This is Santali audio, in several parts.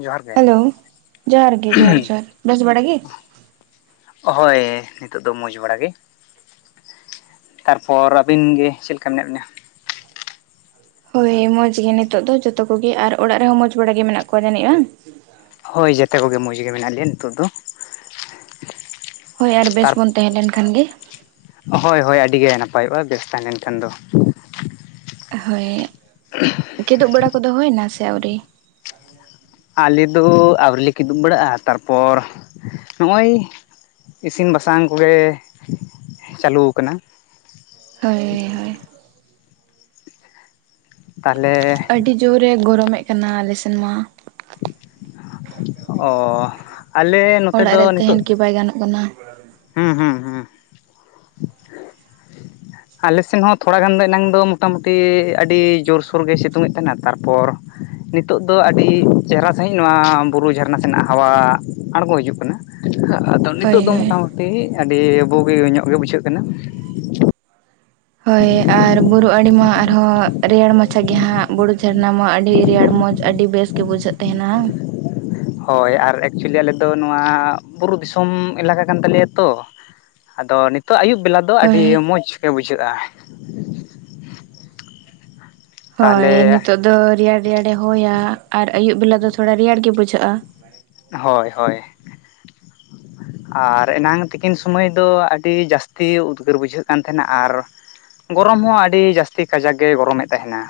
ᱡᱚᱦᱟᱨ ᱜᱮ ᱦᱮᱞᱳ ᱡᱚᱦᱟᱨ ᱜᱮ ᱡᱚᱦᱟᱨ ᱡᱚᱦᱟᱨ ᱵᱮᱥ ᱵᱟᱲ ᱜᱮ? ᱦᱳᱭ ᱱᱤᱛᱚᱜ ᱫᱚ ᱢᱚᱡᱽ ᱵᱟᱲᱟ ᱜᱮ ᱛᱟᱨᱯᱚᱨ ᱟᱹᱵᱤᱱ ᱜᱮ ᱪᱮᱫ ᱞᱮᱠᱟ ᱢᱮᱱᱟᱜ ᱵᱤᱱᱟ? ᱦᱳᱭ ᱢᱚᱡᱽ ᱜᱮ ᱱᱤᱛᱚᱜ ᱫᱚ ᱡᱚᱛᱚ ᱠᱚᱜᱮ ᱟᱨ ᱚᱲᱟᱜ ᱨᱮᱦᱚᱸ ᱢᱚᱸᱡᱽ ᱵᱟᱲᱟ ᱜᱮ ᱢᱮᱱᱟᱜ ᱠᱚᱣᱟ ᱡᱟᱹᱱᱤᱡ ᱵᱟᱝ? ᱦᱳᱭ ᱡᱚᱛᱮ ᱠᱚᱜᱮ ᱢᱚᱡᱽ ᱜᱮ ᱢᱮᱱᱟᱜ ᱞᱮᱭᱟ ᱱᱤᱛᱚᱜ ᱫᱚ᱾ ᱦᱳᱭ ᱟᱨ ᱛᱟᱨ ᱵᱮᱥ ᱵᱚᱱ ᱛᱟᱦᱮᱸ ᱞᱮᱱ ᱠᱷᱟᱱ ᱜᱮᱼᱼ ᱦᱳᱭ ᱦᱳᱭ ᱟᱹᱰᱤ ᱜᱮ ᱱᱟᱯᱟᱭᱚᱜᱼᱟ ᱵᱮᱥ ᱛᱟᱦᱮᱸ ᱞᱮᱱ ᱠᱷᱟᱱ ᱫᱚ᱾ ᱦᱳᱭᱼᱼ [unintelligible] ᱠᱤᱫᱩᱵ ᱵᱟᱲᱟ ᱠᱚᱫᱚ ᱦᱩᱭ ᱮᱱᱟ ᱥᱮ ᱟᱹᱣᱨᱤ? [inaudible] ᱟᱞᱮᱫᱚ ᱟᱹᱣᱨ ᱞᱮ ᱠᱤᱫᱩᱵ ᱵᱟᱲᱟᱜᱼᱟ ᱛᱟᱨᱯᱚᱨ ᱱᱚᱜᱼᱚᱭᱼᱼ ᱤᱥᱤᱱ ᱵᱟᱥᱟᱝ ᱠᱚᱜᱮ ᱪᱟᱹᱞᱩ ᱟᱠᱟᱱᱟ᱾ ᱦᱳᱭ ᱦᱳᱭ ᱛᱟᱦᱚᱞᱮᱼᱼ ᱟᱹᱰᱤ ᱡᱳᱨᱮ ᱮ ᱜᱚᱨᱚᱢᱮᱫ ᱠᱟᱱᱟ ᱟᱞᱮ ᱥᱮᱱ ᱢᱟ᱾ ᱚᱻ ᱟᱞᱮᱼᱼ ᱚᱲᱟᱜ ᱨᱮ ᱛᱟᱦᱮᱱ ᱠᱤ ᱵᱟᱭ ᱜᱟᱱᱚᱜ ᱠᱟᱱᱟ᱾ ᱦᱩᱸ ᱦᱩᱸ ᱦᱩᱸ ᱟᱞᱮ ᱥᱮᱱ ᱦᱚᱸ ᱛᱷᱚᱲᱟ ᱜᱟᱱ ᱫᱚ ᱮᱱᱟᱝ ᱫᱚ ᱢᱳᱴᱟ ᱢᱩᱴᱤ ᱟᱹᱰᱤ ᱡᱳᱨᱥᱳᱨ ᱜᱮ ᱥᱤᱛᱩᱝᱮᱫ ᱛᱟᱦᱮᱱᱟ ᱛᱟᱨᱯᱚᱨᱼᱼ ᱱᱤᱛᱚᱜ ᱫᱚ ᱟᱹᱰᱤ ᱪᱮᱦᱨᱟ ᱥᱟᱺᱦᱤᱡ ᱱᱚᱣᱟ ᱵᱩᱨᱩ ᱡᱷᱟᱨᱱᱟ ᱥᱮᱱᱟᱜ ᱦᱟᱣᱟ ᱟᱲᱜᱚ ᱦᱤᱡᱩᱜ ᱠᱟᱱᱟ᱾ ᱟᱫᱚ ᱦᱳᱭ ᱱᱤᱛᱚᱜ ᱫᱚ ᱦᱳᱭ ᱢᱚᱴᱟ ᱢᱩᱴᱤ ᱟᱹᱰᱤ ᱵᱩᱜᱤ ᱧᱚᱜ ᱜᱮ ᱵᱩᱡᱷᱟᱹᱜ ᱠᱟᱱᱟ᱾ ᱦᱳᱭ ᱟᱨ ᱵᱩᱨᱩ ᱟᱲᱮ ᱢᱟ ᱟᱨᱦᱚᱸ ᱨᱮᱭᱟᱲ ᱢᱟᱪᱷᱟ ᱜᱮ ᱦᱟᱸᱜ ᱵᱩᱨᱩ ᱡᱷᱟᱨᱱᱟ ᱢᱟ ᱟᱹᱰᱤ ᱨᱮᱭᱟᱲ ᱢᱚᱡᱽᱼᱼ ᱟᱹᱰᱤ ᱵᱮᱥ ᱜᱮ ᱵᱩᱡᱷᱟᱹᱜ ᱛᱟᱦᱮᱱᱟ ᱦᱳᱭ ᱟᱨ ᱮᱠᱪᱩᱭᱮᱞᱤ ᱟᱞᱮ ᱫᱚ ᱱᱚᱣᱟ ᱵᱩᱨᱩ ᱫᱤᱥᱚᱢ ᱮᱞᱟᱠᱟ ᱠᱟᱱ ᱛᱟᱞᱮᱭᱟ ᱛᱚ, ᱟᱫᱚ ᱱᱤᱛᱚᱜ ᱟᱹ ᱟᱭᱩᱵ ᱵᱮᱞᱟ ᱫᱚᱼᱼ ᱛᱚ ᱟᱹᱰᱤ ᱦᱳᱭ ᱢᱚᱡᱽ ᱜᱮ ᱵᱩᱡᱷᱟᱹᱜᱼᱟ᱾ ᱦᱳᱭ ᱛᱟᱦᱚᱞᱮ ᱱᱤᱛᱚᱜ ᱫᱚ ᱨᱮᱭᱟᱲ ᱨᱮᱭᱟᱲᱮ ᱦᱚᱭᱟ ᱟᱨ ᱟᱹᱭᱩᱵ ᱵᱮᱞᱟ ᱫᱚ ᱛᱷᱚᱲᱟ ᱨᱮᱭᱟᱲ ᱜᱮ ᱵᱩᱡᱷᱟᱹᱜᱼᱟ᱾ ᱦᱳᱭ ᱦᱳᱭ ᱟᱨ ᱮᱱᱟᱝ ᱛᱤᱠᱤᱱ ᱥᱚᱢᱚᱭ ᱫᱚ ᱟᱹᱰᱤ ᱡᱟᱹᱥᱛᱤ ᱩᱫᱽᱜᱟᱹᱨ ᱵᱩᱡᱷᱟᱹᱜ ᱠᱟᱱ ᱛᱟᱦᱮᱱᱟ ᱟᱨᱼᱼ ᱜᱚᱨᱚᱢ ᱦᱚᱸ ᱟᱹᱰᱤ ᱡᱟᱹᱥᱛᱤ ᱠᱟᱡᱟᱠ ᱜᱮᱭ ᱜᱚᱨᱚᱢᱮᱫ ᱛᱟᱦᱮᱱᱟ᱾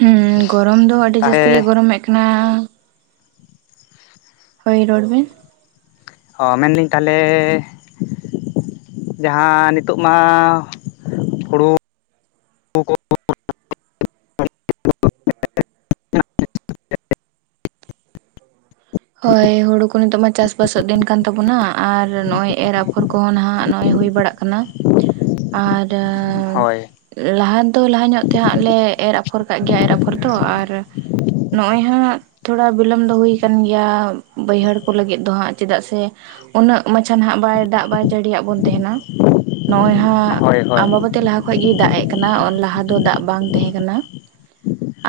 ᱦᱮᱸ ᱜᱚᱨᱚᱢ ᱫᱚ ᱟᱹᱰᱤ ᱡᱟᱹᱟᱥᱛᱤ ᱜᱮ ᱛᱟᱦᱚᱞᱮ ᱜᱚᱨᱚᱢ ᱮᱫ ᱠᱟᱱᱟᱼᱼ ᱦᱩᱭ ᱨᱚᱲᱵᱮᱱ? ᱚ ᱢᱮᱱᱫᱟᱹᱧ ᱛᱟᱦᱚᱞᱮ ᱡᱟᱦᱟᱸ ᱱᱤᱛᱳᱜ ᱢᱟ ᱦᱩᱲᱩ ᱠᱚ [unintelligible] ᱦᱳᱭ ᱦᱩᱲᱩ ᱠᱚ ᱱᱤᱛᱚᱜ ᱢᱟ ᱪᱟᱥ ᱵᱟᱥᱚᱜ ᱫᱤᱱ ᱠᱟᱱ ᱛᱟᱵᱚᱱᱟ ᱟᱨ ᱱᱚᱜ-ᱚᱭ ᱮᱨ ᱟᱯᱷᱚᱨ ᱠᱚ ᱠᱚᱦᱚᱸ ᱱᱟᱦᱟᱜ ᱱᱚᱜ-ᱚᱭ ᱦᱩᱭ ᱵᱟᱲᱟᱜ ᱠᱟᱱᱟ, [unintelligible] ᱟᱨᱻ ᱦᱳᱭ ᱞᱟᱦᱟ ᱫᱚ ᱞᱟᱦᱟ ᱧᱚᱜ ᱛᱮᱦᱟᱸᱜ ᱞᱮ ᱮᱨ ᱟᱯᱷᱚᱨ ᱠᱟᱜ ᱜᱮᱭᱟ ᱮᱨ ᱟᱯᱷᱚᱨ ᱫᱚ ᱟᱨᱼᱼ ᱱᱚᱜ-ᱚᱭ ᱦᱟᱸᱜ ᱛᱷᱚᱲᱟ ᱵᱤᱞᱚᱢ ᱫᱚ ᱦᱩᱭ ᱟᱠᱟᱱ ᱜᱮᱭᱟ ᱼᱼ ᱭᱟ ᱵᱟᱹᱭᱦᱟᱹᱲ ᱠᱚ ᱞᱟᱹᱜᱤᱫ ᱫᱚ ᱦᱟᱸᱜ ᱪᱮᱫᱟᱜ ᱥᱮ ᱩᱱᱟᱹᱜ ᱢᱟᱪᱷᱟ ᱱᱟᱦᱟᱜ ᱵᱟᱭ ᱫᱟᱜ ᱵᱟᱭ ᱡᱟᱹᱲᱤᱭᱟᱜ ᱵᱚᱱ ᱛᱟᱦᱮᱱᱟ ᱾ ᱱᱚᱜ-ᱚᱭ ᱦᱟᱸᱜ ᱦᱳᱭ ᱦᱳᱭ ᱟᱢᱵᱟᱵᱚᱛᱤ ᱞᱟᱦᱟ ᱠᱷᱚᱡ ᱜᱤᱭ ᱫᱟᱜᱼᱮᱜ ᱠᱟᱱᱟ ᱞᱟᱦᱟ ᱫᱚ ᱫᱟᱜ ᱵᱟᱝ ᱛᱟᱦᱮᱸ ᱠᱟᱱᱟ,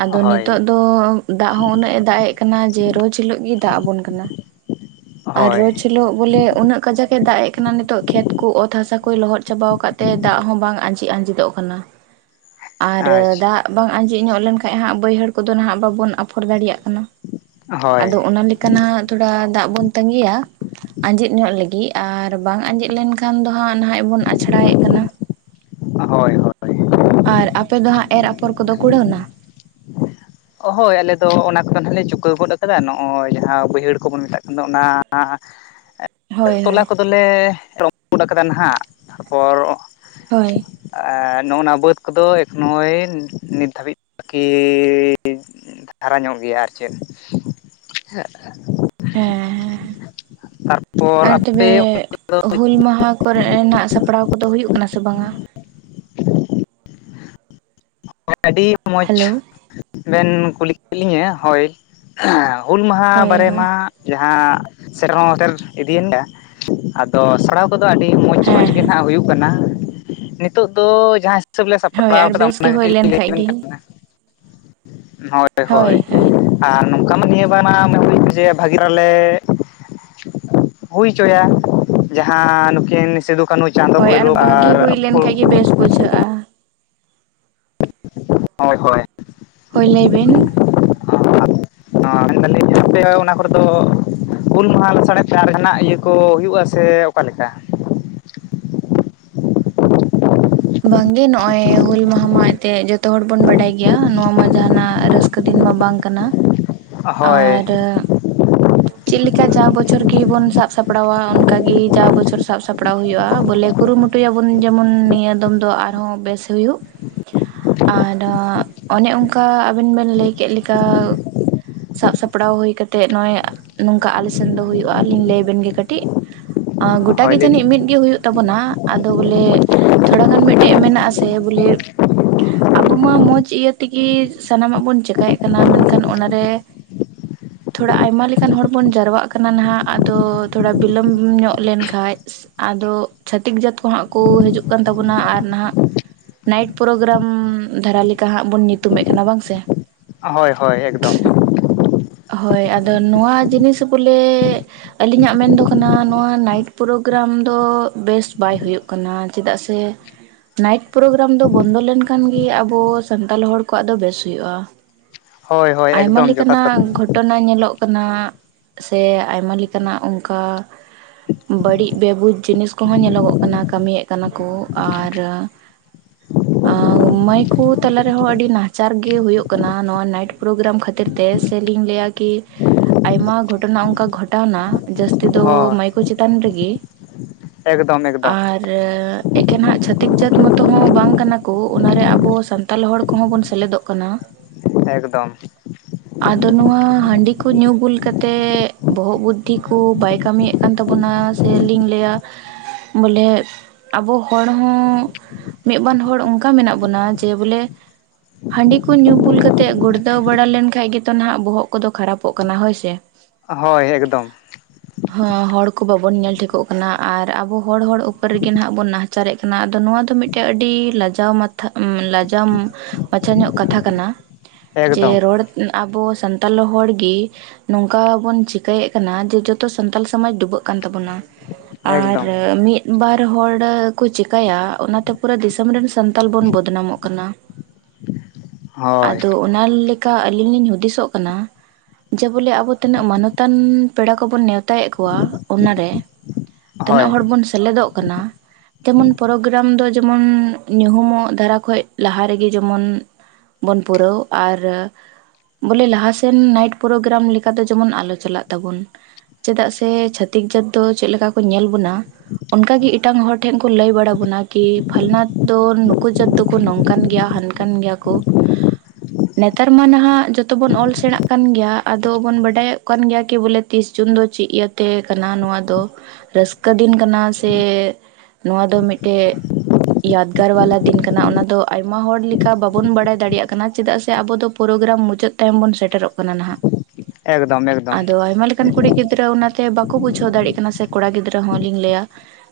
ᱟᱫᱚ ᱦᱳᱭ ᱱᱤᱛᱚᱜ ᱫᱚ ᱫᱟᱜ ᱦᱚᱸ ᱩᱱᱟᱹᱜ ᱮ ᱫᱟᱜᱼᱮᱜ ᱠᱟᱱᱟ ᱡᱮ ᱨᱳᱡᱽ ᱦᱤᱞᱳᱜ ᱜᱮ ᱫᱟᱜ ᱟᱵᱚᱱ ᱠᱟᱱᱟ᱾ ᱟᱨ ᱦᱳᱭ ᱨᱳᱡᱽ ᱦᱤᱞᱳᱜ ᱵᱚᱞᱮ ᱩᱱᱟᱹᱜ ᱠᱟᱡᱟᱠ ᱮ ᱫᱟᱜ ᱮᱜ ᱠᱟᱱᱟ ᱱᱤᱛᱚᱜ ᱠᱷᱮᱛ ᱠᱚ ᱚᱛ ᱦᱟᱥᱟ ᱠᱚ ᱞᱚᱦᱚᱫ ᱪᱟᱵᱟᱣ ᱟᱠᱟᱫ ᱛᱮ ᱫᱟᱜ ᱦᱚᱸ ᱵᱟᱝ ᱟᱸᱡᱮ ᱟᱸᱡᱮᱫᱚᱜ ᱠᱟᱱᱟ ᱾ [inaudible] ᱟᱨ ᱟᱪᱪᱷᱟ ᱫᱟᱜ ᱵᱟᱝ ᱟᱸᱡᱮᱫ ᱧᱚᱜ ᱞᱮᱱᱠᱷᱟᱡ ᱦᱟᱸᱜ ᱵᱟᱹᱭᱦᱟᱹᱲ ᱠᱚᱫᱚ ᱱᱟᱦᱟᱜ ᱵᱟᱵᱚᱱ ᱟᱯᱷᱚᱨ ᱫᱟᱲᱤᱭᱟᱜ ᱠᱟᱱᱟ᱾ ᱦᱳᱭ ᱟᱫᱚ ᱚᱱᱟ ᱞᱮᱠᱟ ᱱᱟᱦᱟᱜ ᱛᱷᱚᱲᱟ ᱫᱟᱜ ᱵᱚᱱ ᱛᱟᱺᱜᱤᱭᱟ ᱾ ᱟᱸᱡᱮᱫ ᱧᱚᱜ ᱞᱟᱹᱜᱤᱫ ᱟᱨ ᱵᱟᱝ ᱟᱸᱡᱮᱫ ᱞᱮᱱᱠᱷᱟᱱ ᱫᱚ ᱦᱟᱸᱜ ᱱᱟᱦᱟᱜ ᱵᱚᱱ ᱟᱪᱷᱲᱟᱭᱮᱫ ᱠᱟᱱᱟ ᱾ ᱦᱳᱭ ᱾ ᱟᱨ ᱟᱯᱮ ᱫᱚ ᱦᱟᱸᱜ ᱮᱨ ᱟᱯᱚᱨ ᱠᱚᱫᱚ ᱠᱩᱲᱟᱹᱣᱱᱟ? ᱦᱳᱭ ᱟᱞᱮ ᱫᱚ ᱚᱱᱟ ᱠᱚᱫᱚ ᱱᱟᱦᱟᱜ ᱞᱮ ᱪᱩᱠᱟᱹᱣ ᱜᱚᱫ ᱠᱟᱫᱟ, ᱱᱚᱜᱼᱚᱭ ᱡᱟᱦᱟᱸ ᱵᱟᱹᱭᱦᱟᱹᱲ ᱠᱚᱵᱚᱱ ᱢᱮᱛᱟᱜ ᱠᱟᱱᱟ ᱚᱱᱟ ᱦᱳᱭ ᱛᱚᱞᱟ ᱦᱳᱭ ᱠᱚᱫᱚᱞᱮ [unintelligible] ᱜᱚᱫ ᱠᱟᱫᱟ ᱱᱟᱦᱟᱜ ᱛᱟᱨᱯᱚᱨ ᱦᱳᱭ ᱾ ᱟᱨ ᱱᱚᱜᱼᱱᱚᱣᱟ ᱵᱟᱹᱫᱽ ᱠᱚᱫᱚ ᱮᱠᱷᱚᱱᱳᱭ ᱱᱤᱛ ᱫᱷᱟᱹᱵᱤᱡ ᱵᱟᱠᱤᱻ ᱠᱤ ᱫᱷᱟᱨᱟ ᱧᱚᱜ ᱜᱮᱭᱟ ᱟᱨ ᱪᱮᱫ ᱾ ᱦᱮ ᱦᱮᱸᱻ ᱛᱟᱨᱯᱚᱨ ᱟᱨ ᱛᱚᱵᱮ ᱟᱯᱮ ᱦᱩᱞ ᱢᱟᱦᱟ ᱠᱚᱨᱮ ᱨᱮᱱᱟᱜ ᱥᱟᱯᱲᱟᱣ ᱠᱚᱫᱚ ᱦᱩᱭᱩᱜ ᱠᱟᱱᱟ ᱥᱮ ᱵᱟᱝᱼᱟ? [unintelligible] ᱟᱹᱰᱤ ᱢᱚᱡᱽ ᱦᱮᱞᱳ ᱵᱮᱱ ᱠᱩᱞᱤ ᱠᱮᱫ ᱞᱤᱧᱟᱹ ᱦᱳᱭ ᱾ ᱦᱮᱸ ᱦᱩᱞ ᱢᱟᱦᱟ ᱦᱳᱭ ᱵᱟᱨᱮ ᱦᱳᱭ ᱢᱟ ᱡᱟᱦᱟᱸ ᱥᱮᱨᱦᱚᱸ [unintelligible] ᱤᱫᱤᱭᱮᱱᱟ ᱾ ᱛᱚ ᱥᱟᱲᱟᱣ ᱠᱚᱫᱚ ᱟᱹᱰᱤ ᱢᱚᱡᱽ ᱢᱚᱡᱽ ᱦᱮᱸ ᱜᱮ ᱦᱮᱸ ᱱᱟᱦᱟᱜ ᱦᱩᱭᱩᱜ ᱠᱟᱱᱟ ᱾ ᱱᱤᱛᱚᱜ ᱫᱚ ᱡᱟᱦᱟᱸ ᱦᱤᱥᱟᱹᱵ ᱞᱮ ᱦᱳᱭ ᱥᱟᱯᱲᱟᱣ ᱟᱨ ᱠᱟᱫᱟ ᱵᱮᱥ ᱚᱱᱟ ᱜᱮ ᱦᱩᱭ ᱠᱟᱹᱴᱤᱡ ᱞᱤᱧ ᱞᱮᱱ ᱞᱟᱹᱭ ᱠᱷᱟᱡ ᱟᱵᱮᱱ ᱜᱮ ᱠᱟᱱᱟ ᱦᱳᱭ ᱾ ᱦᱳᱭ ᱟᱨ ᱱᱚᱝᱠᱟ ᱢᱟ ᱱᱤᱭᱟᱹ ᱵᱟᱨ ᱢᱟ [unintelligible] ᱡᱮ ᱵᱷᱟᱹᱜᱤ ᱨᱮᱞᱮ ᱦᱩᱭ ᱦᱚᱪᱚᱭᱟ ᱡᱟᱦᱟᱸ ᱱᱩᱠᱤᱱ ᱥᱤᱫᱩ, ᱠᱟᱹᱱᱩ ᱪᱟᱸᱫ, ᱦᱳᱭ ᱵᱷᱳᱭᱨᱳ ᱵᱷᱟᱜᱤ ᱟᱨ ᱦᱩᱭ ᱞᱮᱱ ᱯᱷᱩᱞ ᱠᱷᱟᱡ ᱜᱮ ᱵᱮᱥ ᱵᱩᱡᱷᱟᱹᱜᱼᱟ ᱾ ᱦᱳᱭ ᱦᱳᱭ ᱾ ᱦᱳᱭ ᱞᱟᱹᱭ ᱵᱤᱱ ᱾ ᱦᱚᱸ ᱢᱮᱱ ᱫᱟᱞᱤᱧ ᱟᱯᱮ ᱚᱱᱟ ᱠᱚᱨᱮ ᱫᱚ ᱦᱩᱞ ᱢᱟᱦᱟ ᱞᱟᱥᱟᱲᱦᱮᱫ ᱛᱮ ᱟᱨ ᱡᱟᱦᱟᱱᱟᱜ ᱤᱭᱟᱹ ᱠᱚ ᱦᱩᱭᱩᱜᱼᱟ ᱥᱮ ᱚᱠᱟ ᱞᱮᱠᱟ? ᱵᱟᱝ ᱜᱮ ᱱᱚᱜᱼᱚᱭ ᱦᱩᱞ ᱢᱟᱦᱟ ᱢᱟ ᱮᱱᱛᱮᱫ ᱡᱚ ᱛᱚ ᱦᱚᱲ ᱵᱚᱱ ᱵᱟᱰᱟᱭ ᱜᱮᱭᱟ, ᱱᱚᱶᱟ ᱢᱟ ᱡᱟᱦᱟᱱᱟᱜ ᱨᱟᱹᱥᱠᱟᱹ ᱫᱤᱱ ᱢᱟ ᱵᱟᱝ ᱠᱟᱱᱟ ᱾ ᱦᱳᱭ ᱟᱨ ᱪᱤᱫ ᱞᱮᱠᱟ ᱡᱟᱣ ᱵᱚᱪᱷᱚᱨ ᱜᱮ ᱵᱚᱱ ᱥᱟᱵ ᱥᱟᱯᱲᱟᱣᱟ, ᱚᱱᱠᱟ ᱜᱤ ᱡᱟ ᱵᱚᱪᱷᱚᱨ ᱥᱟᱵ ᱥᱟᱯᱲᱟᱣ ᱦᱩᱭᱩᱜᱼᱟ ᱵᱚᱞᱮ ᱠᱩᱨᱩᱢᱩᱴᱩᱭᱟᱵᱚᱱ ᱡᱮᱢᱚᱱ ᱱᱤᱭᱟᱹ ᱫᱚᱢ ᱫᱚ ᱟᱨᱦᱚᱸ ᱵᱮᱥ ᱦᱩᱭᱩᱜ ᱾ [inaudible] ᱟᱨ ᱚᱱᱮ ᱚᱱᱠᱟ ᱟᱵᱮᱱ ᱵᱮᱱ ᱞᱟᱹᱭ ᱠᱮᱫ ᱞᱮᱠᱟ ᱥᱟᱵ ᱥᱟᱯᱲᱟᱣ ᱦᱩᱭ ᱠᱟᱛᱮᱜ ᱱᱚᱜᱼᱚᱭ ᱱᱚᱝᱠᱟ ᱟᱞᱮ ᱥᱮᱱ ᱫᱚ ᱦᱩᱭᱩᱜᱼᱟ ᱟᱞᱤᱧ ᱞᱟᱹᱭ ᱟᱵᱮᱱ ᱜᱮ ᱠᱟᱹᱴᱤᱡ, ᱜᱚᱴᱟ ᱦᱳᱭ ᱜᱮ ᱞᱟᱹᱭ ᱡᱟᱹᱱᱤᱡ ᱢᱤᱫ ᱜᱮ ᱦᱩᱭᱩᱜ ᱛᱟᱵᱚᱱᱟ ᱟᱫᱚ ᱵᱚᱞᱮ ᱛᱷᱚᱲᱟ ᱜᱟᱱ ᱢᱤᱫᱴᱮᱡ ᱢᱮᱱᱟᱜ ᱟᱥᱮ ᱵᱚᱞᱮ ᱟᱵᱚ ᱢᱟ ᱢᱚᱸᱡᱽ ᱤᱭᱟᱹ ᱛᱤᱜᱤ ᱥᱟᱱᱟᱢᱟᱜ ᱵᱚᱱ ᱪᱮᱠᱟᱭᱮᱫ ᱠᱟᱱᱟ ᱢᱮᱱᱠᱷᱟᱱ ᱚᱱᱟᱨᱮ ᱛᱷᱚᱲᱟ ᱟᱭᱢᱟ ᱞᱮ ᱠᱟᱱ ᱦᱚᱲ ᱵᱚᱱ ᱡᱟᱨᱚᱣᱟᱜ ᱠᱟᱱᱟ ᱱᱟᱦᱟᱜ ᱟᱫᱚ ᱛᱷᱚᱲᱟ ᱵᱤᱞᱚᱢ ᱧᱚᱜ ᱞᱮᱱᱠᱷᱟᱡ ᱟᱫᱚ, ᱪᱷᱟᱹᱛᱤᱠ ᱡᱟᱹᱛ ᱠᱚ ᱦᱟᱸᱜ ᱠᱚ ᱦᱤᱡᱩᱜ ᱠᱟᱱ ᱛᱟᱵᱚᱱᱟ ᱟᱨ ᱱᱟᱦᱟᱜ ᱱᱟᱭᱤᱴ ᱯᱨᱳᱜᱨᱟᱢ ᱫᱷᱟᱨᱟ ᱞᱮᱠᱟ ᱦᱟᱸᱜ ᱵᱚᱱ ᱧᱩᱛᱩᱢᱮᱫ ᱠᱟᱱᱟ ᱵᱟᱝ ᱥᱮ? ᱦᱳᱭ- ᱦᱳᱭ ᱮᱠᱫᱚᱢ ᱾ ᱦᱳᱭ ᱟᱫᱚ ᱱᱚᱣᱟ ᱡᱤᱱᱤᱥ ᱵᱚᱞᱮ ᱟᱹᱞᱤᱧᱟᱜ ᱢᱮᱱᱫᱚ ᱠᱟᱱᱟ ᱱᱚᱣᱟ ᱱᱟᱭᱤᱴ ᱯᱨᱳᱜᱜᱨᱟᱢ ᱫᱚ ᱵᱮᱹᱥ ᱵᱟᱭ ᱦᱳᱭᱳᱜ ᱠᱟᱱᱟ ᱪᱮᱫᱟᱜ ᱥᱮ ᱱᱟᱭᱤᱴ ᱯᱨᱳᱜᱨᱟᱢ ᱫᱚ ᱵᱚᱱᱫᱚ ᱞᱮᱱᱠᱷᱟᱱ ᱜᱮ ᱟᱵᱚ ᱥᱟᱱᱛᱟᱲ ᱦᱚᱲ ᱠᱚᱣᱟᱜ ᱫᱚ ᱵᱮᱹᱥ ᱦᱳᱭᱳᱜᱼᱟ ᱾ ᱦᱳᱭ ᱦᱳᱭ ᱟᱭᱢᱟ ᱮᱠᱫᱚᱢ ᱡᱚᱛᱷᱟᱛ ᱞᱮᱠᱟᱱᱟᱜ ᱠᱟᱛᱷᱟ ᱜᱷᱚᱴᱚᱱᱟ ᱧᱮᱞᱚᱜ ᱴᱚᱱᱟᱜ, ᱥᱮ ᱟᱭᱢᱟ ᱞᱮᱠᱟᱱᱟᱜ ᱚᱱᱠᱟ ᱵᱟᱹᱲᱤᱡ ᱵᱮᱵᱩᱡᱽ ᱡᱤᱱᱤᱥ ᱠᱚᱦᱚᱸ ᱧᱮᱞᱚᱜᱚᱜ ᱠᱟᱱᱟ ᱠᱟᱹᱢᱤᱭᱮᱫ ᱠᱟᱱᱟ ᱠᱚ ᱟᱨ [inaudible] ᱥᱚ-ᱲᱚᱜ ᱾ ᱢᱟᱹᱭ ᱠᱚ ᱛᱟᱞᱟ ᱨᱮᱦᱚᱸ ᱟᱹᱰᱤ ᱱᱟᱦᱟᱪᱟᱨ ᱜᱮ ᱦᱩᱭᱳᱜ ᱠᱟᱱᱟ ᱱᱚᱣᱟ ᱱᱟᱭᱤᱴ ᱯᱨᱳᱜᱨᱜᱟᱢ ᱠᱷᱟᱹᱛᱤᱨ ᱾ ᱛᱮ ᱥᱮᱞᱤᱧ ᱞᱟᱹᱭᱟ ᱠᱤ ᱛᱮᱜ ᱟᱭᱢᱟ ᱜᱷᱚᱴᱚᱱᱟ ᱚᱱᱠᱟ ᱜᱷᱚᱴᱟᱣᱱᱟ ᱡᱟᱹᱥᱛᱤ ᱫᱚ ᱦᱳᱭ ᱢᱟᱹᱭᱠᱳ ᱪᱮᱛᱟᱱ ᱨᱮᱜᱮ ᱠᱷᱮᱸᱠ ᱾ ᱮᱠᱫᱚᱢ -ᱮᱠᱫᱚᱢ ᱾ [inaudible] ᱮ-ᱜ ᱮᱠᱷᱮᱱ ᱦᱟᱜ ᱪᱷᱟᱹᱛᱤᱠ ᱡᱟᱹᱛ ᱢᱚᱛᱚ ᱦᱚᱸ ᱵᱟᱝ ᱠᱟᱱᱟ ᱠᱚ ᱚᱱᱟᱨᱮ ᱟᱵᱚ ᱥᱟᱱ ᱛᱟᱞᱦᱮ ᱦᱚᱲ ᱠᱚᱦᱚᱸ ᱵᱚᱱ ᱥᱮᱞᱮᱫᱚᱜ ᱠᱟᱱᱟ ᱾ᱛᱟᱸᱜ ᱴᱷᱚᱲᱚᱜ, ᱮᱠᱫᱚᱢ ᱾ ᱟᱫᱚ ᱱᱚᱣᱟ ᱦᱟᱺᱰᱤ ᱠᱚ ᱠᱩ ᱧᱩ ᱵᱩᱞ ᱠᱛᱮᱫ ᱵᱚᱦᱚᱜ ᱵᱩᱫᱷᱤ ᱠᱚ ᱵᱟᱭ ᱠᱟᱹᱢᱤᱭᱮᱫ ᱠᱟᱱ ᱛᱟᱵᱚᱱᱟ ᱥᱮ ᱞᱤᱧ ᱞᱟᱹᱭᱟ ᱴᱷᱚᱲᱝ-ᱴᱷᱤᱝ -ᱴᱷᱤᱝ ᱵᱚᱞᱮ ᱟᱵᱚ ᱦᱚᱲ ᱦᱚᱸ ᱢᱤᱫ ᱵᱟᱨ ᱦᱚᱲ ᱚᱱᱠᱟ ᱢᱮᱱᱟᱜ ᱵᱚᱱᱟ ᱡᱮ ᱵᱚᱞᱮ ᱦᱟᱺᱰᱤ ᱠᱚ ᱧᱩ ᱵᱩᱞ ᱠᱟᱛᱮᱫ ᱜᱩᱲᱫᱟᱹᱣ ᱵᱟᱲᱟ ᱞᱮᱱᱠᱷᱟᱡ ᱜᱮᱛᱚ ᱱᱟᱦᱟᱜ ᱵᱚᱦᱚᱜ ᱠᱚᱫᱚ ᱠᱷᱟᱨᱟᱯ ᱳᱜ ᱠᱟᱱᱟ ᱦᱚᱭ ᱥᱮ, ᱳᱜ ᱾ ᱦᱳᱭ, ᱮᱜᱽᱫᱚᱢ ᱾ ᱦᱚᱸ, ᱦᱚᱲ ᱠᱚ ᱵᱟᱵᱚᱱ ᱧᱮᱞ ᱴᱷᱤᱠᱚᱜ ᱠᱟᱱᱟ ᱟᱨ ᱟᱵᱚ ᱦᱚᱲ ᱚᱲᱦ- ᱩᱯᱚᱨ ᱨᱮᱜᱮ ᱱᱟᱦᱟᱜ ᱵᱚᱱ ᱱᱟᱦ ᱪᱟᱨᱮᱜ ᱠᱟᱱᱟ ᱟᱫᱚ ᱱᱚᱣᱟ ᱫᱚ ᱢᱤᱫᱴᱮᱱ ᱟᱹᱰᱤ ᱞᱟᱡᱟᱣ ᱢᱟᱛᱷᱟ ᱞᱟᱡᱟᱣ ᱪᱮᱫ ᱯᱟᱪᱷᱟ ᱧᱚᱜ ᱠᱟᱛᱷᱟ ᱠᱟᱱᱟ ᱡᱮ ᱮᱠᱫᱚᱢ ᱨᱚᱲ ᱮᱫ ᱟᱵᱚ ᱥᱟᱱᱛᱟᱞ ᱦᱚᱲᱡ ᱜᱤ ᱱᱚᱝᱠᱟ ᱵᱚᱱ ᱪᱤᱠᱟᱹᱭᱮᱫ ᱠᱟᱱᱟ ᱡᱮ ᱡᱚᱛᱚ ᱥᱟᱱᱛᱟᱞ ᱥᱚᱢᱟᱡᱽ ᱰᱩᱵᱟᱹᱜ ᱠᱟᱱ ᱛᱟᱵᱚᱱᱟ᱾ ᱴᱷᱚᱲᱚᱜ ᱟᱨ ᱮᱠᱫᱚᱢ ᱢᱤᱫ᱾ ᱵᱟᱨ ᱦᱚᱲ ᱠᱚ ᱪᱤᱠᱟᱹᱭᱟ ᱚᱱᱟᱛᱮ ᱯᱩᱨᱟᱹ ᱫᱤᱥᱚᱢ ᱨᱮᱱ ᱥᱟᱱᱛᱟᱞ ᱵᱩᱱ ᱵᱚᱫᱱᱟᱢᱚᱜ ᱠᱟᱱᱟ᱾ ᱥ-ᱥᱚᱢᱢ-ᱵᱚᱜ ᱾ ᱟᱫᱚ ᱚᱱᱟᱞ ᱞᱮᱠᱟ ᱟᱹᱞᱤᱧ ᱞᱤᱧ ᱦᱩᱫᱤᱥᱚᱜ ᱠᱟᱱᱟ ᱡᱮᱵᱚᱞᱮ ᱟᱵᱚ ᱛᱤᱱᱟᱹᱜ ᱢᱟᱱᱚᱛᱟᱱ ᱯᱮᱲᱟ ᱠᱚᱵᱚᱱ ᱱᱮᱣᱛᱟᱭᱮᱫ ᱠᱚᱣᱟ ᱚᱱᱟᱨᱮ᱾ ᱦᱳᱭ ᱛᱤᱱᱟᱹᱜ ᱦᱚᱲ ᱵᱚᱱ ᱥᱮᱞᱮᱫᱚᱜ ᱠᱟᱱᱟ᱾ ᱡᱮᱢᱚᱱ ᱯᱨᱳᱜᱨᱟᱢ ᱫᱚ ᱡᱮᱢᱚᱱ ᱧᱩᱦᱩᱢᱚᱜ ᱫᱷᱟᱨᱟ ᱠᱷᱚᱱ ᱞᱟᱦᱟ ᱨᱮᱜᱮ ᱡᱮᱢᱚᱱ ᱵᱚᱱ ᱯᱩᱨᱟᱹᱣ ᱟᱨ ᱵᱚᱞᱮ ᱞᱟᱦᱟᱥᱮᱱ ᱱᱟᱭᱤᱴ ᱯᱨᱳᱜᱨᱟᱢ ᱞᱮᱠᱟᱛᱮ ᱡᱮᱢᱚᱱ ᱟᱞᱚ ᱪᱟᱞᱟᱜ ᱛᱟᱵᱚᱱ᱾ ᱪᱮᱫᱟᱜ ᱥᱮ ᱪᱷᱟᱹᱛᱤᱠ ᱡᱟᱹᱛ ᱫᱚ ᱪᱮᱞ ᱞᱮᱠᱟ ᱠᱚ ᱧᱮᱞ ᱵᱚᱱᱟ᱾ ᱚᱱᱠᱟᱜ ᱜᱮ ᱮᱴᱟᱝ ᱦᱚᱲ ᱴᱷᱮᱱ ᱠᱚ ᱞᱟᱹᱭ ᱵᱟᱲᱟ ᱵᱚᱱᱟ ᱠᱤ ᱯᱷᱟᱞᱱᱟᱛᱷ ᱫᱚ ᱱᱩᱠᱩ ᱡᱟᱹᱛ ᱫᱚᱠᱚ ᱱᱚᱝᱠᱟᱱ ᱜᱮᱭᱟ ᱦᱟᱱ ᱠᱟᱱ ᱜᱮᱭᱟ ᱠᱚ᱾ [inaudible] ᱦᱚᱲᱨ-ᱦᱚᱜ-, ᱦᱚᱨ-ᱦᱚᱴ-ᱴ ᱾ ᱱᱮᱛᱟᱨ ᱢᱟ ᱱᱟᱦᱟᱜ ᱡᱚᱛᱚ ᱵᱚᱱ ᱚᱞ ᱥᱮᱬᱟᱜ ᱠᱟᱱ ᱜᱮᱭᱟ᱾ ᱟᱫᱚ ᱵᱚᱱ ᱵᱟᱰᱟᱭᱚᱜ ᱠᱟᱱ ᱜᱮᱭᱟ ᱠᱤ ᱵᱚᱞᱮ ᱛᱤᱥ ᱡᱩᱱ ᱫᱚ ᱪᱮᱫ ᱤᱭᱟᱹᱛᱮ ᱠᱟᱱᱟ ᱱᱚᱣᱟ ᱫᱚ ᱥᱟ ᱨᱟᱹᱥᱠᱟᱹ ᱫᱤᱱ ᱠᱟᱱᱟ ᱥᱮ ᱱᱚᱣᱟ ᱫᱚ ᱢᱤᱫᱴᱮᱡ ᱮᱭᱟᱫᱜᱟᱨ ᱵᱟᱞᱟ ᱫᱤᱱ ᱠᱟᱱᱟ ᱚᱱᱟᱫᱚ ᱟᱭᱢᱟ ᱦᱚᱲ ᱞᱮᱠᱟ ᱵᱟᱵᱚᱱ ᱵᱟᱲᱟᱭ ᱫᱟᱲᱮᱭᱟᱜ ᱠᱟᱱᱟ ᱪᱮᱫᱟᱜ ᱥᱮ ᱟᱵᱚ ᱫᱚ ᱾ ᱯᱨᱳᱜᱨᱟᱢ ᱢᱩᱪᱟᱹᱫ ᱛᱟᱭᱚᱢ ᱵᱚᱱ ᱥᱮᱴᱮᱨᱚᱜ ᱠᱟᱱᱟ ᱱᱟᱜ, ᱮᱠᱫᱚᱢ ᱮᱠᱫᱚᱢ ᱟᱫᱚ ᱟᱭᱢᱟ ᱞᱮ ᱠᱟᱱ ᱠᱩᱲᱤ ᱜᱤᱫᱽᱨᱟᱹ ᱚᱱᱟᱛᱮ ᱵᱟᱠᱚ ᱵᱩᱡᱷᱟᱹᱣ ᱫᱟᱲᱮᱭᱟᱜ ᱠᱟᱱᱟ ᱥᱮ ᱠᱚᱲᱟ ᱜᱤᱫᱽᱨᱟᱹ ᱦᱚᱸᱞᱤᱧ ᱞᱟᱹᱭᱟ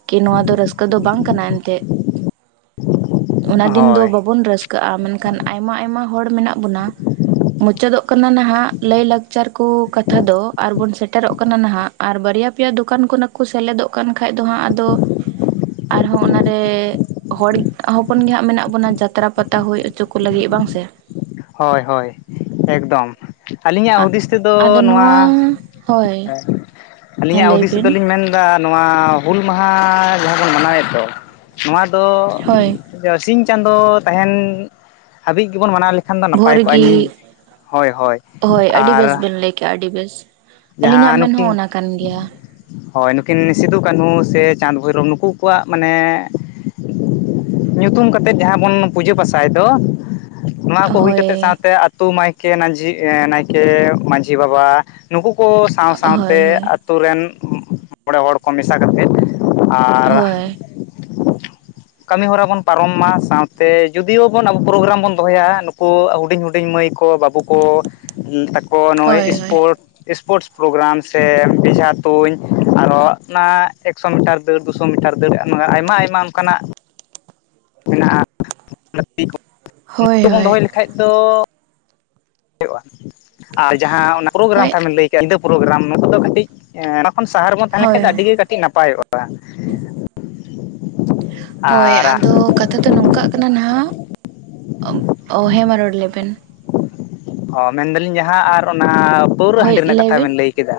ᱠᱤ ᱱᱚᱣᱟ ᱫᱚ ᱨᱟᱹᱥᱠᱟᱹ ᱫᱚ ᱵᱟᱝ ᱠᱟᱱᱟ ᱮᱱᱛᱮᱫ ᱾ [inaudible] ᱚᱱᱟ ᱫᱤᱱ ᱫᱚ ᱦᱳᱭ ᱵᱟᱵᱚᱱ ᱨᱟᱹᱥ ᱠᱟᱜᱼᱟ ᱢᱮᱱᱠᱷᱟᱱ ᱟᱭᱢᱟ ᱟᱭᱢᱟ ᱦᱚᱲ ᱢᱮᱱᱟᱜ ᱵᱚᱱᱟ ᱢᱩᱪᱟᱹᱫᱚᱜ ᱠᱟᱱᱟ ᱱᱟᱦᱟᱜ ᱾ ᱞᱟᱹᱭ ᱞᱟᱠᱪᱟᱨ ᱠᱚ ᱠᱟᱛᱷᱟ ᱫᱚ ᱟᱨᱵᱩᱱ ᱥᱮᱴᱮᱨᱚᱜ ᱠᱟᱱᱟ ᱱᱟᱜ, ᱟᱨ ᱵᱟᱨᱭᱟ ᱯᱮᱭᱟ ᱫᱚᱠᱟᱱ ᱠᱷᱚᱱᱟᱜᱼᱼ ᱠᱚ ᱥᱮᱞᱮᱫᱚᱜ ᱠᱟᱱ ᱠᱷᱟᱡ ᱫᱚ ᱦᱟᱸᱜ ᱟᱫᱚ ᱟᱨᱦᱚᱸ ᱚᱱᱟᱨᱮᱼᱼ ᱦᱚᱲ ᱦᱚᱯᱚᱱ ᱜᱮᱦᱟᱸᱜ ᱢᱮᱱᱟᱜ ᱵᱚᱱᱟ ᱡᱟᱛᱨᱟ ᱯᱟᱛᱟ ᱦᱩᱭ ᱚᱪᱚ ᱠᱚ ᱞᱟᱹᱜᱤᱫ ᱵᱟᱝ ᱥᱮ ᱾ ᱦᱚᱭ ᱦᱚᱭ ᱮᱠᱫᱚᱢ ᱾ ᱟᱹᱞᱤᱧᱟᱜ ᱦᱩᱫᱤᱥ ᱛᱮᱫᱚ ᱱᱚᱣᱟ ᱦᱳᱭ ᱦᱮᱸᱼᱼ ᱦᱮᱸ ᱟᱹᱞᱤᱧᱟᱜ ᱞᱟᱹᱭ ᱦᱩᱫᱤᱥ ᱛᱮᱫᱚ ᱵᱤᱱ ᱞᱤᱧ ᱢᱮᱱᱫᱟ ᱱᱚᱣᱟ ᱦᱩᱞ ᱢᱟᱦᱟ ᱡᱟᱦᱟᱸ ᱵᱚᱱ ᱢᱟᱱᱟᱣᱮᱫ ᱫᱚᱼᱼ ᱱᱚᱣᱟ ᱫᱚ ᱦᱳᱭ ᱥᱤᱧ ᱪᱟᱸᱫᱚ ᱛᱟᱦᱮᱱ ᱦᱟᱹᱵᱤᱡ ᱜᱮᱵᱚᱱ ᱢᱟᱱᱟᱣ ᱞᱮ ᱮᱱᱠᱷᱟᱱ ᱫᱚ ᱱᱟᱯᱟᱭ ᱠᱚᱜᱼᱟ ᱤᱧ ᱾ ᱦᱚᱭ ᱟᱹᱰᱤ ᱵᱮᱥ ᱵᱮᱱ ᱞᱟᱹᱭ ᱠᱮᱜᱼᱟ ᱟᱹᱰᱤ ᱵᱮᱥ ᱾ ᱟᱹᱞᱤᱧᱟᱜ ᱢᱮᱱ ᱦᱚᱸ ᱚᱱᱟ ᱠᱟᱱ ᱜᱮᱭᱟ ᱾ ᱦᱚᱭ ᱱᱩᱠᱤᱱ ᱥᱤᱫᱩ ᱠᱟᱹᱱᱦᱩ ᱥᱮ ᱪᱟᱸᱫᱽ ᱵᱷᱳᱭᱨᱚᱵ ᱱᱩᱠᱩ ᱠᱚᱣᱟᱜ ᱢᱟᱱᱮᱼᱼ ᱧᱩᱛᱩᱢ ᱠᱟᱛᱮᱫ ᱡᱟᱦᱟᱸ ᱵᱚᱱ ᱯᱩᱡᱟᱹ ᱯᱟᱥᱟᱭ ᱫᱚᱼᱼ ᱱᱚᱣᱟ ᱠᱚ ᱦᱩᱭ ᱦᱳᱭ ᱠᱟᱛᱮᱫ ᱥᱟᱶᱛᱮ ᱟᱹᱛᱩ ᱢᱟᱭᱠᱮ ᱱᱟᱡᱷᱤ ᱱᱟᱭᱠᱮ ᱢᱟᱹᱡᱷᱤ ᱵᱟᱵᱟᱼᱼ ᱱᱩᱠᱩ ᱠᱚ ᱥᱟᱶ ᱦᱳᱭ ᱥᱟᱶᱛᱮ ᱦᱳᱭ ᱟᱛᱩ ᱨᱮᱱ ᱢᱚᱬᱮ ᱦᱚᱲ ᱠᱚ ᱢᱮᱥᱟ ᱠᱟᱛᱮᱫᱼᱼ ᱟᱨᱼᱼ ᱦᱳᱭ ᱠᱟᱹᱢᱤ ᱦᱚᱨᱟ ᱵᱚᱱ ᱯᱟᱨᱚᱢ ᱢᱟ ᱾ ᱥᱟᱶᱛᱮ ᱡᱩᱫᱤᱭᱳ ᱵᱚᱱ ᱟᱵᱚ ᱯᱨᱳᱜᱨᱟᱢ ᱵᱚᱱᱼᱼ ᱫᱚᱦᱚᱭᱟ, ᱱᱩᱠᱩ ᱦᱩᱰᱤᱧ ᱦᱩᱰᱤᱧ ᱢᱟᱹᱭ ᱠᱚ ᱵᱟᱹᱵᱩ ᱠᱚ ᱛᱟᱠᱚ ᱱᱚᱜᱼᱚᱭ ᱦᱳᱭ ᱦᱳᱭ ᱤᱥᱯᱳᱨᱴᱼᱼ ᱤᱥᱯᱳᱨᱴᱥ ᱯᱨᱳᱜᱨᱟᱢ ᱥᱮ ᱵᱮᱡᱷᱟ ᱛᱩᱧ ᱟᱨᱚ ᱚᱱᱟ ᱮᱠᱥᱳ ᱢᱤᱴᱟᱨᱼᱼ ᱫᱟᱹᱲ ᱫᱩᱥᱚ ᱢᱤᱴᱟᱨ ᱫᱟᱹᱲ ᱮᱢᱟᱱ ᱟᱭᱢᱟ ᱟᱭᱢᱟ ᱚᱱᱠᱟᱱᱟᱜᱼᱼ ᱢᱮᱱᱟᱜᱼᱟ ᱞᱟ. ᱛᱤ ᱫᱚ ᱱᱚᱣᱟ ᱦᱳᱭ [inaudible] ᱠᱚᱵᱚᱱ ᱦᱳᱭ ᱫᱚᱦᱚᱭ ᱞᱮᱠᱷᱟᱡ ᱫᱚᱼᱼ ᱦᱩᱭᱩᱜᱼᱟ, ᱟᱨ ᱡᱟᱦᱟᱸ ᱚᱱᱟ ᱯᱨᱳᱜᱨᱟᱢ ᱦᱳᱭ ᱠᱟᱛᱷᱟ ᱵᱤᱱ ᱞᱟᱹᱭᱼᱼ ᱧᱤᱫᱟᱹ ᱯᱨᱳᱜᱨᱟᱢ ᱱᱚᱦᱟ ᱫᱚ ᱠᱟᱹᱴᱤᱡ ᱱᱚᱦᱟ ᱠᱷᱚᱱ ᱠᱟᱹᱴᱤᱡ ᱥᱟᱦᱟ ᱨᱮ ᱵᱚᱱ ᱛᱟᱦᱮᱸ ᱞᱮᱱᱠᱷᱟᱱ ᱫᱚ ᱦᱳᱭ ᱟᱹᱰᱤᱜᱮ ᱠᱟᱹᱴᱤᱡ ᱱᱟᱯᱟᱭᱚᱜᱼᱟ ᱾ ᱦᱳᱭ ᱟᱫᱚ ᱠᱟᱛᱼᱼ ᱱᱤᱛᱚ ᱫᱚ ᱱᱚᱝᱠᱟᱜ ᱠᱟᱱᱟ ᱱᱟᱜ, ᱩ ᱦᱮᱸ ᱢᱟ ᱱᱚᱰᱮ ᱞᱟᱹᱭ ᱵᱮᱱ ᱾ ᱚ ᱢᱮᱱ ᱫᱟᱞᱤᱧ ᱡᱟᱦᱟᱸ ᱟᱨ ᱚᱱᱟ ᱯᱟᱹᱣᱨᱟᱹ ᱦᱳᱭ ᱦᱟᱺᱰᱤ ᱨᱮᱱᱟᱜ ᱠᱟᱛᱷᱟ ᱵᱤᱱ ᱵᱮᱱ ᱞᱟᱹᱭ ᱠᱮᱫᱟ᱾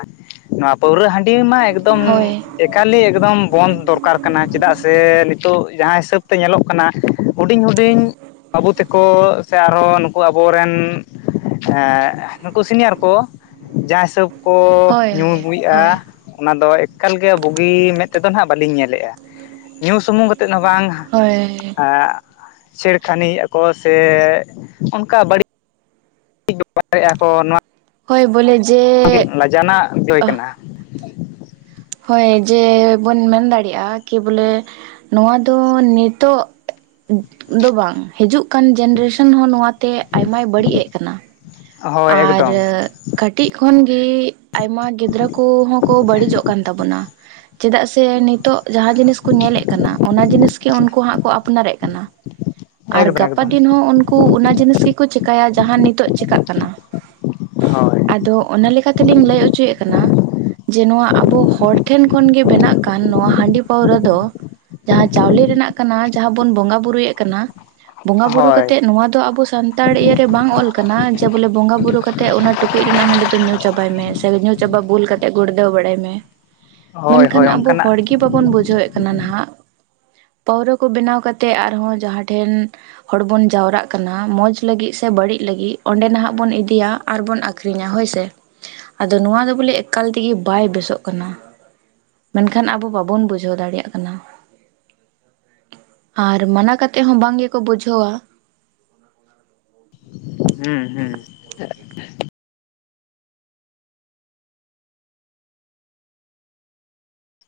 ᱱᱚᱣᱟ ᱯᱟᱹᱣᱨᱟᱹ ᱦᱟᱺᱰᱤ ᱢᱟ ᱮᱠᱫᱚᱢᱼᱼ ᱦᱳᱭ ᱮᱠᱟᱞᱤ ᱮᱠᱫᱚᱢ ᱵᱚᱱᱫᱷ ᱫᱚᱨᱠᱟᱨ ᱠᱟᱱᱟ ᱪᱮᱫᱟᱜ ᱥᱮ ᱱᱤᱛᱚᱜ ᱡᱟᱦᱟᱸ ᱦᱤᱥᱟᱹᱵ ᱛᱮ ᱧᱮᱞᱚᱜ ᱠᱟᱱᱟᱼᱼ ᱦᱩᱰᱤᱧ ᱦᱩᱰᱤᱧ ᱵᱟᱹᱵᱩ ᱛᱟᱠᱚ ᱥᱮ ᱟᱨᱦᱚ ᱱᱩᱠᱩ ᱟᱵᱚᱨᱮᱱᱼᱼ ᱱᱩᱠᱩ ᱥᱤᱱᱤᱭᱟᱨ ᱠᱚ ᱡᱟᱦᱟᱸ ᱦᱤᱥᱟᱹᱵᱼᱼ ᱠᱚ ᱦᱳᱭ ᱧᱩ ᱦᱳᱭ ᱟᱹᱜᱩᱭᱮᱫᱼᱟ ᱾ ᱚᱱᱟ ᱫᱚ ᱮᱠᱟᱞᱜᱮ ᱵᱩᱜᱤ ᱢᱮᱫ ᱛᱮᱫᱚ ᱦᱟᱜ ᱵᱟᱹᱞᱤᱧ ᱧᱮᱞᱮᱫᱼᱟ ᱾ ᱧᱩ ᱥᱩᱢᱩᱝ ᱠᱟᱛᱮᱜ ᱦᱚᱸ ᱵᱟᱝᱼᱼ ᱦᱚᱭ ᱾ ᱪᱷᱲᱠᱷᱟᱱᱤᱭᱮᱼᱟ ᱠᱚ ᱥᱮ ᱚᱱᱠᱟ ᱵᱟᱹᱲᱤᱡᱼᱼ ᱵᱮᱯᱟᱨᱮᱫᱼᱟ [unintelligible] ᱠᱚ ᱱᱚᱣᱟ ᱦᱚᱭ ᱵᱚᱞᱮ ᱡᱮᱼᱼ ᱡᱟᱱᱟᱜ ᱡᱚᱭ ᱠᱟᱱᱟ ᱾ ᱦᱚᱭ ᱡᱮ ᱵᱚᱱ ᱢᱮᱱ ᱫᱟᱲᱮᱭᱟᱜᱼᱟ ᱠᱤ ᱵᱚᱞᱮ ᱱᱚᱣᱟ ᱫᱚ ᱱᱤᱛᱚᱜᱼᱼ ᱫᱚ ᱵᱟᱝ ᱦᱤᱡᱩᱜ ᱠᱟᱱ ᱡᱱᱟᱨᱮᱥᱚᱱ ᱦᱚᱸ ᱱᱚᱣᱟᱛᱮ ᱟᱭᱢᱟᱭ ᱵᱟᱹᱲᱤᱡ ᱮᱜ ᱠᱟᱱᱟ ᱾ ᱦᱳᱭ ᱟᱨ ᱮᱠᱫᱚᱢ ᱮ ᱠᱟᱹᱴᱤᱡ ᱠᱷᱚᱱᱜᱮ ᱟᱭᱢᱟ ᱜᱤᱫᱽᱨᱟᱹ ᱠᱚᱦᱚᱸ ᱠᱚ ᱵᱟᱹᱲᱤᱡᱚᱜ ᱠᱟᱱ ᱛᱟᱵᱚᱱᱟ᱾ ᱪᱮᱫᱟᱜ ᱥᱮ ᱱᱤᱛᱚᱜ ᱡᱟᱦᱟᱸ ᱡᱤᱱᱤᱥ ᱠᱚ ᱧᱮᱞᱮᱫ ᱠᱟᱱᱟ ᱚᱱᱟ ᱡᱤᱱᱤᱥ ᱜᱮ ᱩᱱᱠᱩ ᱦᱟᱸᱜ ᱠᱚ ᱟᱯᱱᱟᱨᱮᱫ ᱠᱟᱱᱟ᱾ [unintelligible] ᱟᱨ ᱜᱟᱯᱟ ᱮᱠᱫᱚᱢ ᱫᱤᱱ ᱦᱚᱸ ᱩᱱᱠᱩ ᱚᱱᱟ ᱡᱤᱱᱤᱥ ᱜᱮᱠᱚ ᱪᱮᱠᱟᱭᱟ ᱡᱟᱦᱟᱸ ᱱᱤᱛᱚᱜ ᱪᱮᱠᱟᱜ ᱠᱟᱱᱟ᱾ ᱦᱳᱭ ᱟᱫᱚ ᱚᱱᱟ ᱞᱮᱠᱟ ᱛᱮᱞᱤᱧ ᱞᱟᱹᱭ ᱦᱚᱪᱚᱭᱮᱫ ᱠᱟᱱᱟ᱾ ᱡᱮ ᱱᱚᱣᱟ ᱟᱵᱚ ᱦᱚᱲ ᱴᱷᱮᱱ ᱠᱷᱚᱱᱜᱮ ᱵᱮᱱᱟᱜ ᱠᱟᱱ ᱱᱚᱣᱟ ᱦᱟᱺᱰᱤ ᱯᱟᱹᱣᱨᱟᱹ ᱫᱚ, ᱡᱟᱦᱟᱸ ᱪᱟᱣᱞᱮ ᱨᱮᱱᱟᱜ ᱠᱟᱱᱟ ᱡᱟᱦᱟᱸ ᱵᱚᱱ ᱵᱚᱸᱜᱟ ᱵᱳᱨᱩᱭᱮᱫ ᱠᱟᱱᱟ᱾ ᱵᱚᱸᱜᱟ ᱵᱩᱨᱩ ᱦᱳᱭ ᱠᱟᱛᱮᱜ ᱱᱚᱣᱟ ᱫᱚ ᱟᱵᱚ ᱥᱟᱱᱛᱟᱲ ᱤᱭᱟᱹᱨᱮ ᱵᱟᱝ ᱚᱞ ᱠᱟᱱᱟ ᱡᱮ, ᱡᱮ ᱵᱚᱞᱮ ᱵᱚᱸᱜᱟ ᱵᱩᱨᱩ ᱠᱟᱛᱮᱜ ᱚᱱᱟ ᱴᱩᱠᱩᱡ ᱨᱮᱱᱟᱜ ᱦᱟᱺᱰᱤ ᱫᱚ ᱧᱩ ᱪᱟᱵᱟᱭ ᱢᱮ ᱥᱮ ᱧᱩ ᱪᱟᱵᱟ ᱵᱩᱞ ᱠᱟᱛᱮ ᱜᱩᱲᱫᱟᱹᱣ ᱵᱟᱲᱟᱭ ᱢᱮ᱾ ᱦᱳᱭ ᱢᱮᱱᱠᱷᱟᱱ ᱦᱳᱭ ᱟᱵᱚ ᱚᱱᱠᱟᱱᱟᱜ ᱦᱚᱲ ᱜᱮ ᱵᱟᱵᱚᱱ ᱵᱩᱡᱷᱟᱹᱣᱮᱫ ᱠᱟᱱᱟ ᱱᱟᱦᱟᱸᱜ᱾ ᱯᱟᱹᱣᱨᱟᱹ ᱠᱚ ᱵᱮᱱᱟᱣ ᱠᱟᱛᱮᱜ ᱟᱨᱦᱚᱸ ᱡᱟᱦᱟᱸ ᱴᱷᱮᱱ, ᱦᱚᱲ ᱵᱚᱱ ᱡᱟᱣᱨᱟᱜ ᱠᱟᱱᱟ ᱢᱚᱸᱪ ᱞᱟᱹᱜᱤᱫ ᱥᱮ ᱵᱟᱹᱲᱤᱡ ᱞᱟᱹᱜᱤᱫ? ᱚᱸᱰᱮ ᱱᱟᱦᱟᱸᱜ ᱵᱚᱱ ᱤᱫᱤᱭᱟ ᱟᱨ ᱵᱚᱱ ᱟᱠᱷᱨᱤᱧᱟ ᱦᱳᱭ ᱥᱮ? ᱟᱫᱚ ᱱᱚᱣᱟ ᱫᱚ ᱵᱚᱞᱮ ᱮᱠᱟᱞ ᱛᱮᱜᱮ ᱵᱟᱭ ᱵᱮᱥᱚᱜ ᱠᱟᱱᱟ᱾ ᱢᱮᱱᱠᱷᱟᱱ ᱟᱵᱚ ᱵᱟᱵᱚᱱ ᱵᱩᱡᱷᱟᱹᱣ ᱫᱟᱲᱮᱭᱟᱜ ᱠᱟᱱᱟ᱾ ᱟᱨ ᱢᱟᱱᱟ ᱠᱟᱛᱮᱫ ᱦᱚᱸ ᱵᱟᱝ ᱜᱮᱠᱚ ᱵᱩᱡᱷᱟᱹᱣᱟ᱾ ᱦᱩᱸ ᱦᱩᱸ,